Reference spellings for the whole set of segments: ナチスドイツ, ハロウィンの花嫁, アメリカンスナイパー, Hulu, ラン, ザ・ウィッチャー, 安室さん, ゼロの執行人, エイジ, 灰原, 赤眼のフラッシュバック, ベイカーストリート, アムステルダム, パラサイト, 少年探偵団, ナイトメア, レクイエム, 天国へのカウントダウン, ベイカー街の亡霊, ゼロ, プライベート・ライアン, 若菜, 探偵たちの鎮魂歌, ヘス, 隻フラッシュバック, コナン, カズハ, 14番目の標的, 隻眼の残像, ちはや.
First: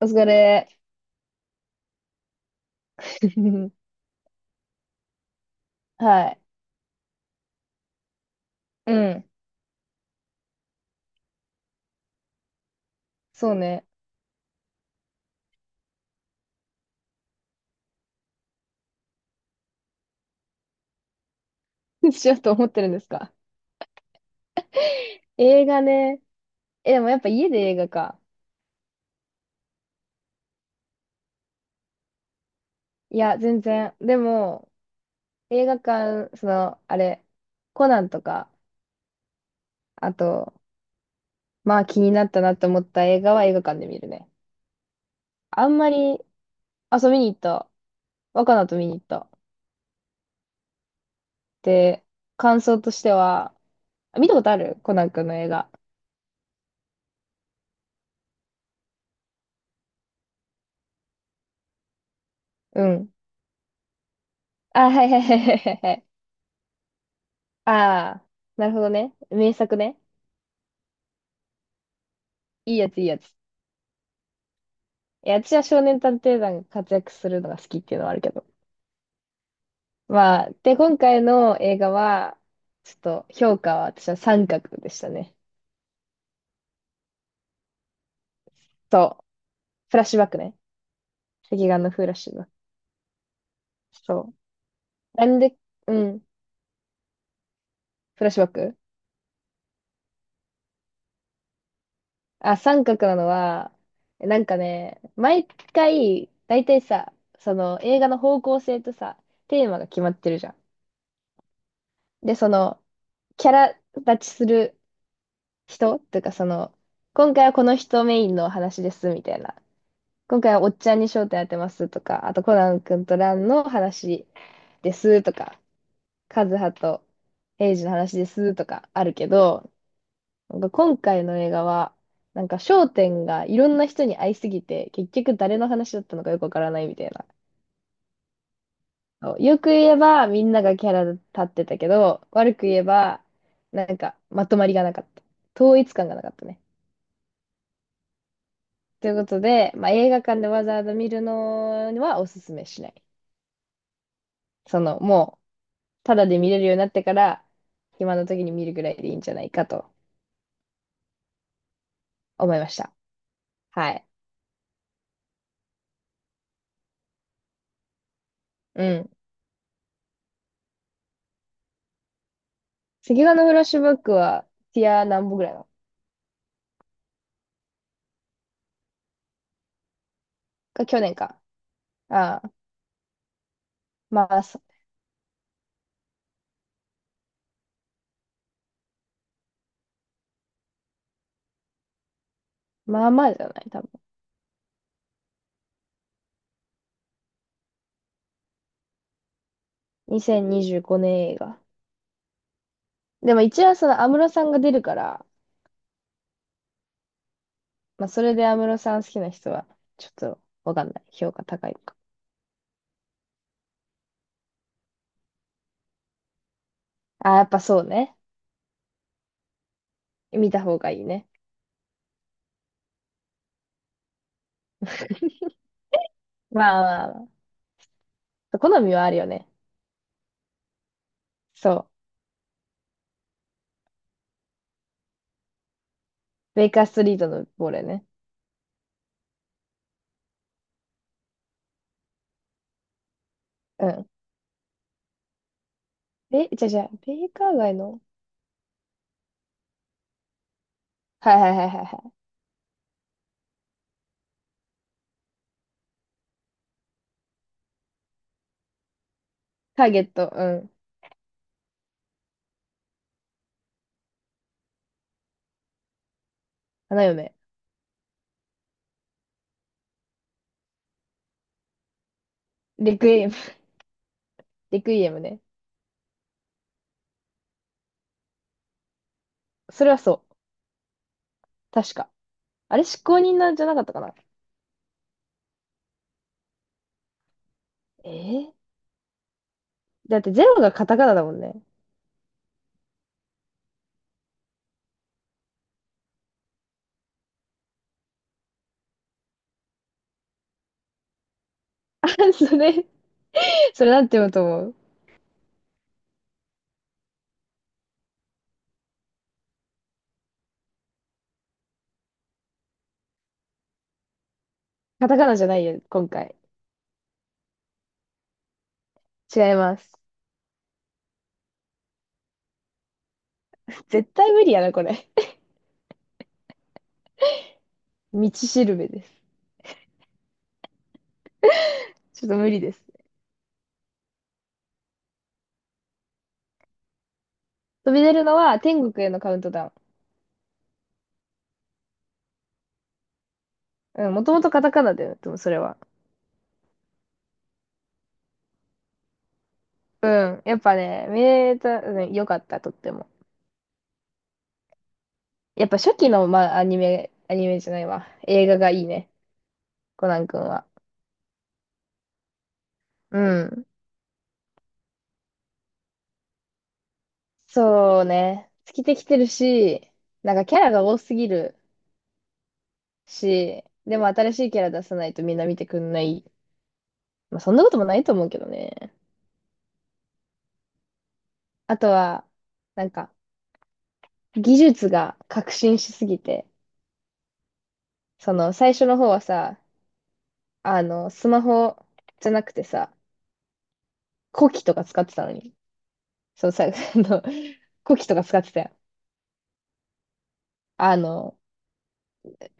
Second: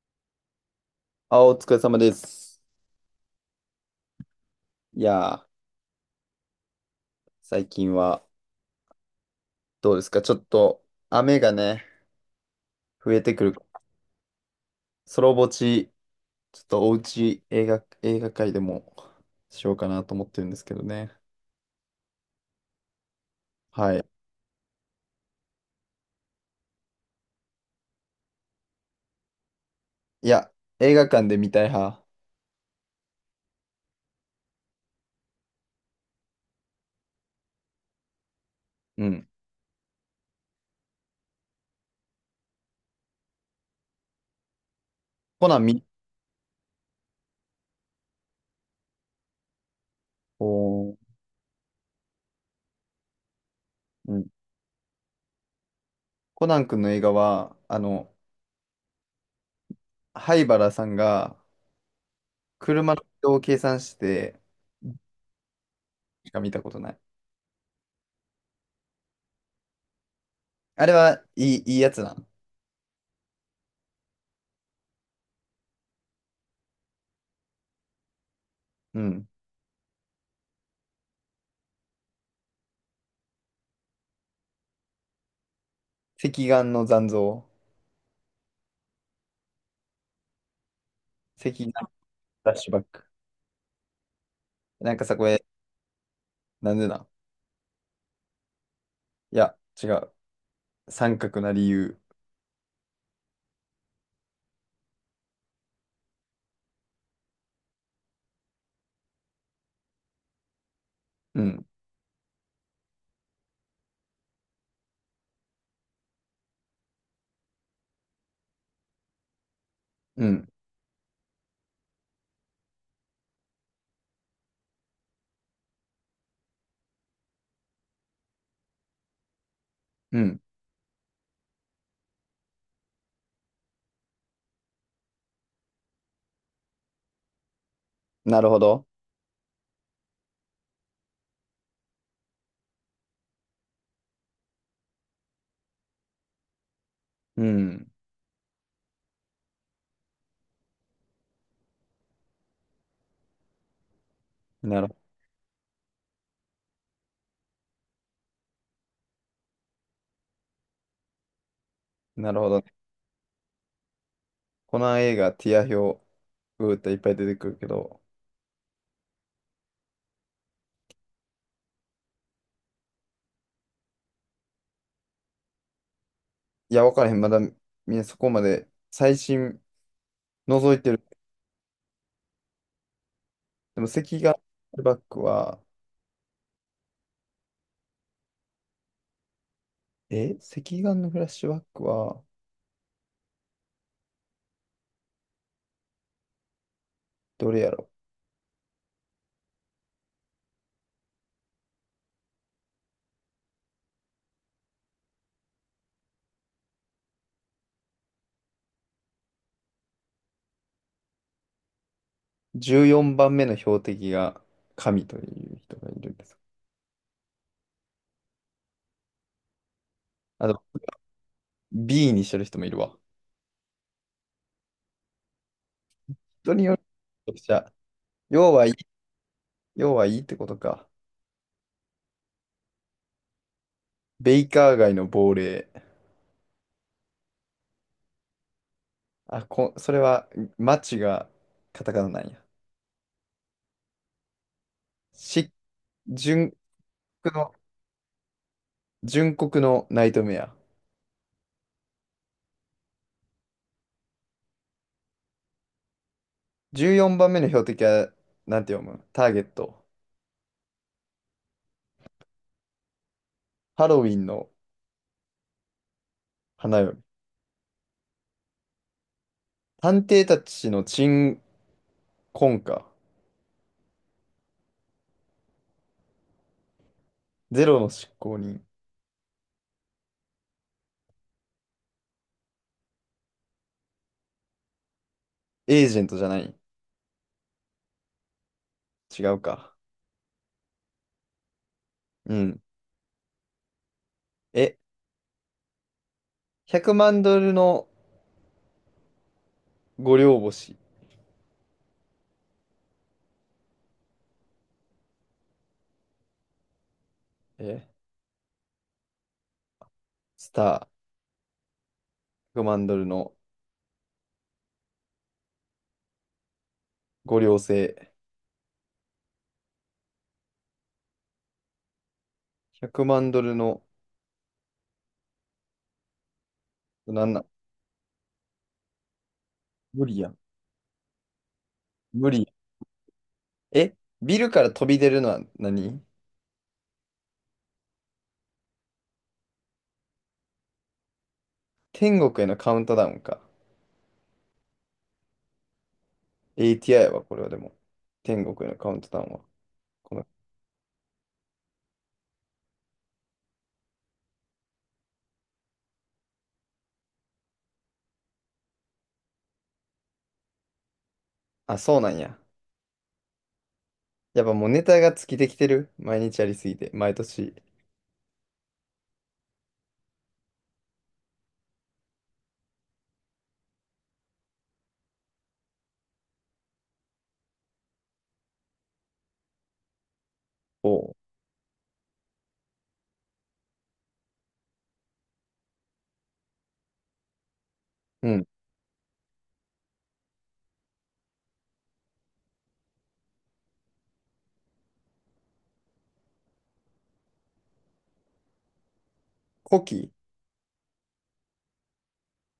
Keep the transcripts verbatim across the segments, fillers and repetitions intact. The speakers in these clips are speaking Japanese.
お疲れ。あ、お疲れ様です。いやー、はい。最近はうん。どうですか？ちょっと雨がね、増えてくそる。うね。ソロぼち、ちょっとおうち映画、映画界でもしようかなと思ってるんですけどね。しようと思ってるんですか？はい。映画ね。え、でもやっぱ家で映画か。いや、映画館で見たい派。いや、全然。でも、映画館、その、あれ、コナンとか、うん。あと、まあ気になったなと思った映画は映画館で見るね。コナンあん見、まり、あ、そう見に行った。若菜と見に行った。おー、で、感想としては、うあん。見たことあるコナン君の映画。コナン君の映画は、あの、灰原さんがう車の移ん。動を計算して、あ、はいはいはいはいはいはい。しか見たことない。ああ、なるほどね。名作ね。あれはいい、いいやつなん。いいやつ、いいやつ。いや、私は少年探偵団が活躍するのが好きっていうのはあるけど。うん。まあ、で、今回の映画は、ちょっと評価は私は三角でしたね。隻眼の残像。そう。フラッシュバックね。隻赤フ眼のフラッシュバック。ラッシュバック。そう。なんかさ、こなんれ、で、うん。なんでなフラッシュバック。いや、違う。三角な理由。あ、三角なのは、なんかね、毎回、だいたいさ、その映画の方向性とさ、テーマが決まってるじゃん。うん、で、その、キャラ立ちする人っていうかその、今回はこの人メインの話ですみたいな。う今ん、回はおっちゃんに焦点当てますとか、あとコナン君とランの話ですとか、カズハとエイジの話ですとかあるけど、うん。なんか今回の映画は、なんか焦点がいろんな人に合いすぎて、結局誰の話だったのかよくわからないみたいな。なるほど。そう、よく言えばみんながキャラ立ってたけど、悪く言えばなんかまとまりがなかった。統一感がなかったね。うん。ということで、まあ、映画館でわざわざ見るのはおすすめしない。なそる、の、もう、ただで見れるようになってから、暇な時に見るぐらいでいいんじゃないかとなるほ思いど。ました。はい。この映画、ティア表、うーっていっぱい出てくるけど、うん。赤眼のフラッシュバックは、ティア何本ぐらいなのいや、わからへん。まだ、みんなそこまで、最新、覗いか、て去る。年か。ああ、でも、赤眼まのフラッあ、そシュバックは、え赤眼のフラッシュバックは、まあまあじゃない、多分。どれやろ？ にせんにじゅうごねん映画。でも一応その安室さんが出るから、まあそれで安室さん好きな人は、ちょっとわかんない。評価高いのか。じゅうよん 番目の標的が、神という人がいるんです。ああ、やっぱそうね。あ見と、た方がいいね。B にしてる人もいるわ。人にまよるあまあまめあ。ちゃくちゃ要はいい、好みはあるよね。要はいいってことか。そう。ベイカー街の亡霊。ベイカーストリートのボールね。あ、こ、それは、マチがカタカナなんや。うん。し、え、純じゃじゃ、ベイ国カの、ー街の。純国のナイトメア。はいはいはいはいはい。じゅうよんばんめの標的は、なんて読むターゲット。ターゲット、うん。ハロウィンの花嫁。花嫁。探偵たちの鎮魂歌。レクイエム。レクイエムね。ゼロの執行人。それはそう。確か。あれ、執行人なんじゃなかったかな？エージェントじゃない。えー違うか。だってゼロがカタカナだもんね。うん。え、ひゃくまんドルのご両星。あ、それ、それなんて読むと思う？え、スター。ひゃくまんドルのカタカナじゃないよ、今回。ご両星。違います。ひゃくまんドルの、絶対無理やな、これ。なんなん道しるべです。無理やん。ちょっ無と理や無理ん。です。えビルから飛び出るのは何？飛び出るのは天国へのカウントダ天国へのカウントダウンか。ウン。うん、もともとカタカナだよね、でもそれは。エーティーアイ はこれはでも。天国へのカウントダウンは。うこの、ん。やっぱね、見れた、うん、よかった、とっても。やっぱ初期の、まあ、アニメ、アニメじゃないわ。映画がいいね。コナン君は。あ、そうなんや。うん。やっぱもうネタが尽きてきてる。毎日やりすぎて。毎年。そうね。尽きてきてるし、なんかキャラが多すぎるし、でも新しいキャラ出さないとみんな見てくんない。まあ、そんなこともないと思うけどね。おう。あとは、なんか、技術が革新しすぎて、うそん。の、最初の方はさ、あの、スマホじゃなくてさ、コキとか使ってたのに。そうさ、あの、コキとか使ってたよ。古希あの、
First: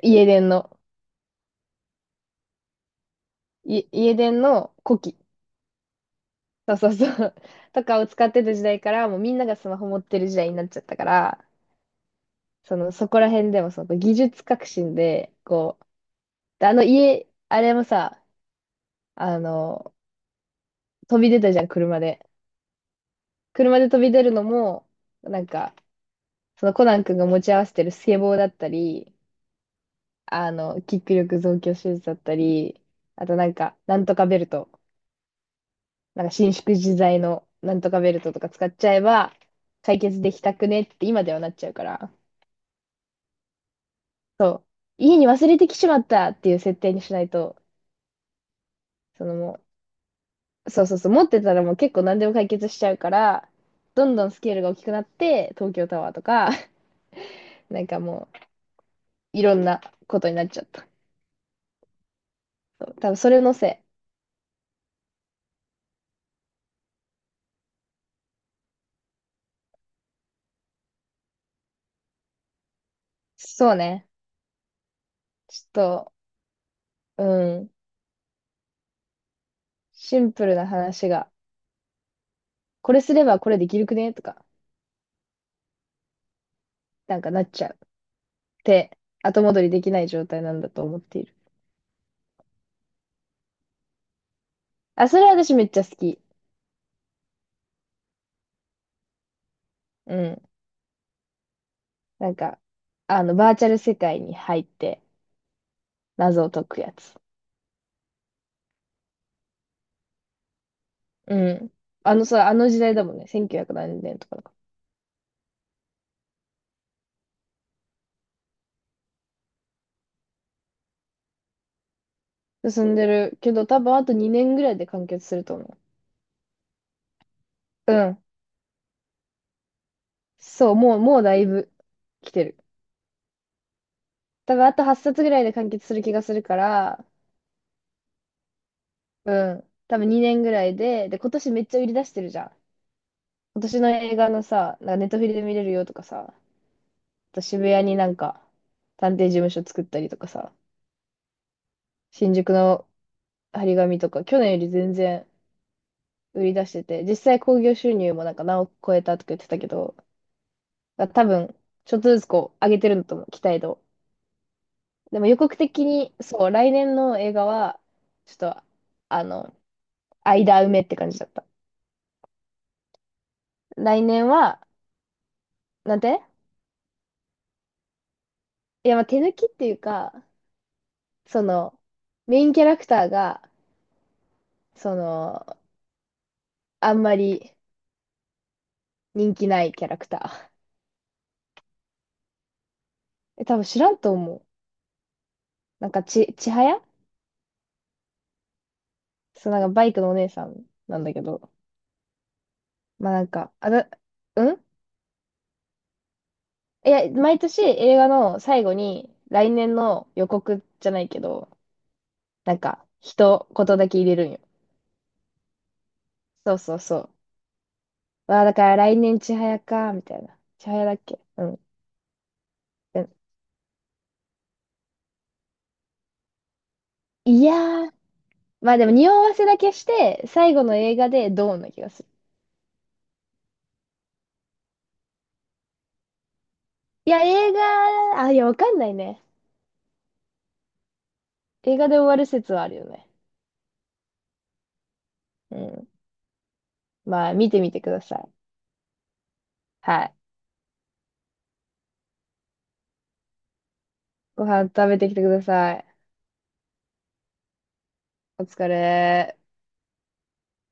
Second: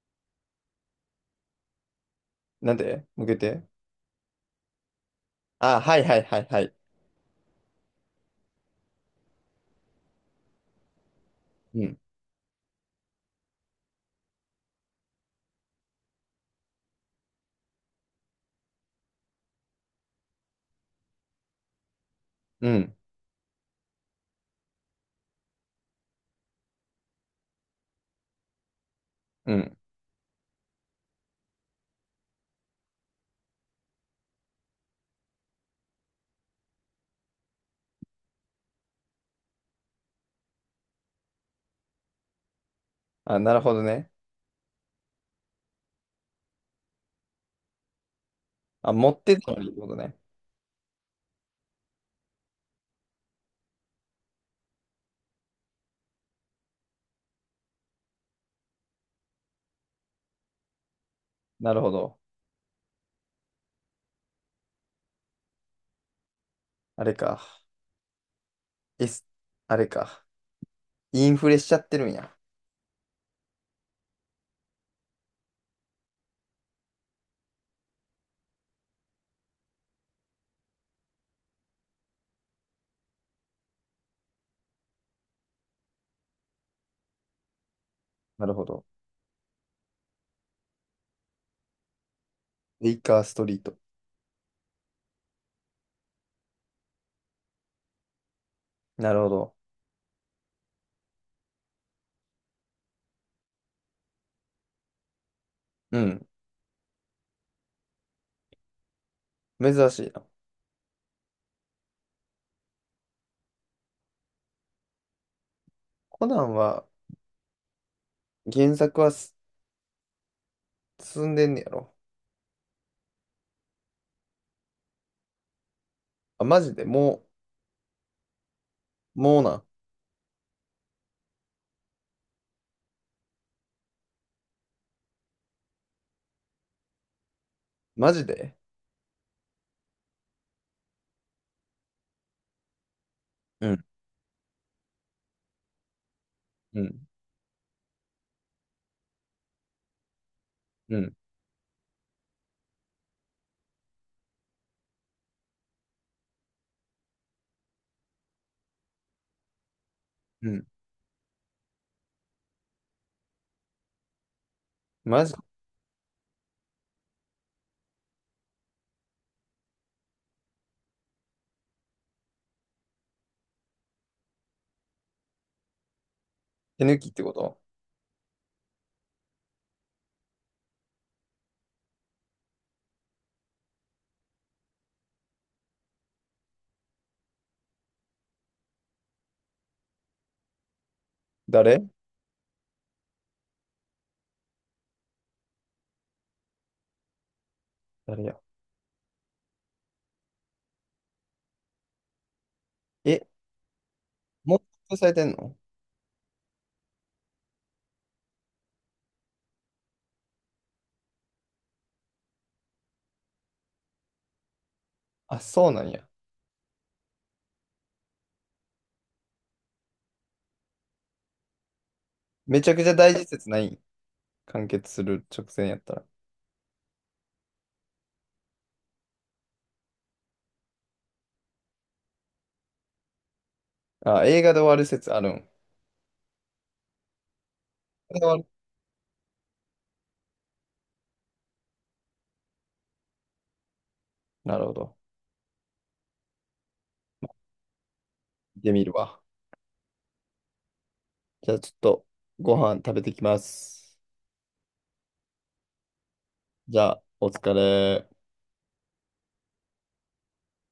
家電の、なんで向けて。い家電のコキ。あ、はいはいはいはい。そうそうそう。とかを使ってた時代から、もうみんながスマホ持ってる時代になっちゃったから、うん。その、そこら辺でもその技術革新で、こう、であの家、あれもさ、あの、飛び出たじゃん、車で。うん。車で飛び出るのも、なんか、そのコナン君が持ち合わせてるスケボーだったり、うん。あの、キック力増強手術だったり、あとなんか、なんとかベルト。なんか伸縮自在のなんとかベルトとか使っちゃえば解決できたくねって今ではなっちゃうから、あ、なるほどね。そう、家に忘れてきちまったっていう設定にしないと、あ、持っそのてたものにってことね。う、そうそうそう、持ってたらもう結構何でも解決しちゃうから、どんどんスケールが大きくなって、東京タワーとか、なんかもういろんなことになっちゃった。なるほど。そう、多分それのせい。あれか。S、あれか。インフレしちゃってるんや。そうね。ちょっと、うん、シンプルな話が、これすればこれできるくねとか、なんかなっちゃう。なるほど。て、後戻りできない状態なんだと思っている。ベイカーストリート。あ、それは私めっちゃ好き。なるほど。うん。なんか、あの、バーチャル世界に入ってうん。謎を解くやつ。珍しいな。うん。あの、さ、あの時代だもんね。せんきゅうひゃく何年とかだかコナンは、原作はす進んでんねやろ。ら進んでるけど、多分あとにねんぐらいで完結すると思あ、マジでもう。うん。う、もうなん。そう、もう、もうだいぶ来てる。多分あとはっさつぐらいで完結する気がするから、マジでうん。多分にねんぐらいで、で、今年めっちゃ売り出してるじゃん。今う年ん、の映画のさ、なんかネットフリで見れるよとかさ、うん、と渋谷になんか、探偵事務所作ったりとかさ、うん、新宿の張り紙とか、去年より全然売り出してて、実際興行収入もなんか何億超えたとか言ってたけど、うん。だ多分、ちょっとずつこう、上げてるんだと思う、期待度。でマもジ予告的に、そう、来年の映画は、ちょっと、あの、間埋めって感じだった。来年は、なんて、手抜きってこと？いや、まあ、手抜きっていうか、その、メインキャラクターが、その、あんまり人気ないキャラクター。誰？え、多分知らんと思う。なんかち、ちはや、誰や？そう、なんかバイクのお姉さんなんだけど。まあえ、なんか、あだ、うもうん、発表されてんの？いや、毎年映画の最後に来年の予告じゃないけど、なんか、一言だけ入れるんよ。あ、そうなんや。そうそうそう。わあ、だから来年ちはやか、みたいな。ちはやだっけ。うん。めちゃくちゃうん、大事説ない？完結する直前やったいやー、まあでも匂わせだけして、最後の映画でドーンな気がする。ら。あ、映画で終わる説あるん？映いや、映画で画、終あ、わいるや、わかんないね。映画で終わる説はあるよね。なるほど。うん。まあ、見てみてください。見てみるわ。はい。じゃあちょっと、ご飯食べてきます。ご飯食べてきてください。じゃあ、お疲れ。お疲れ。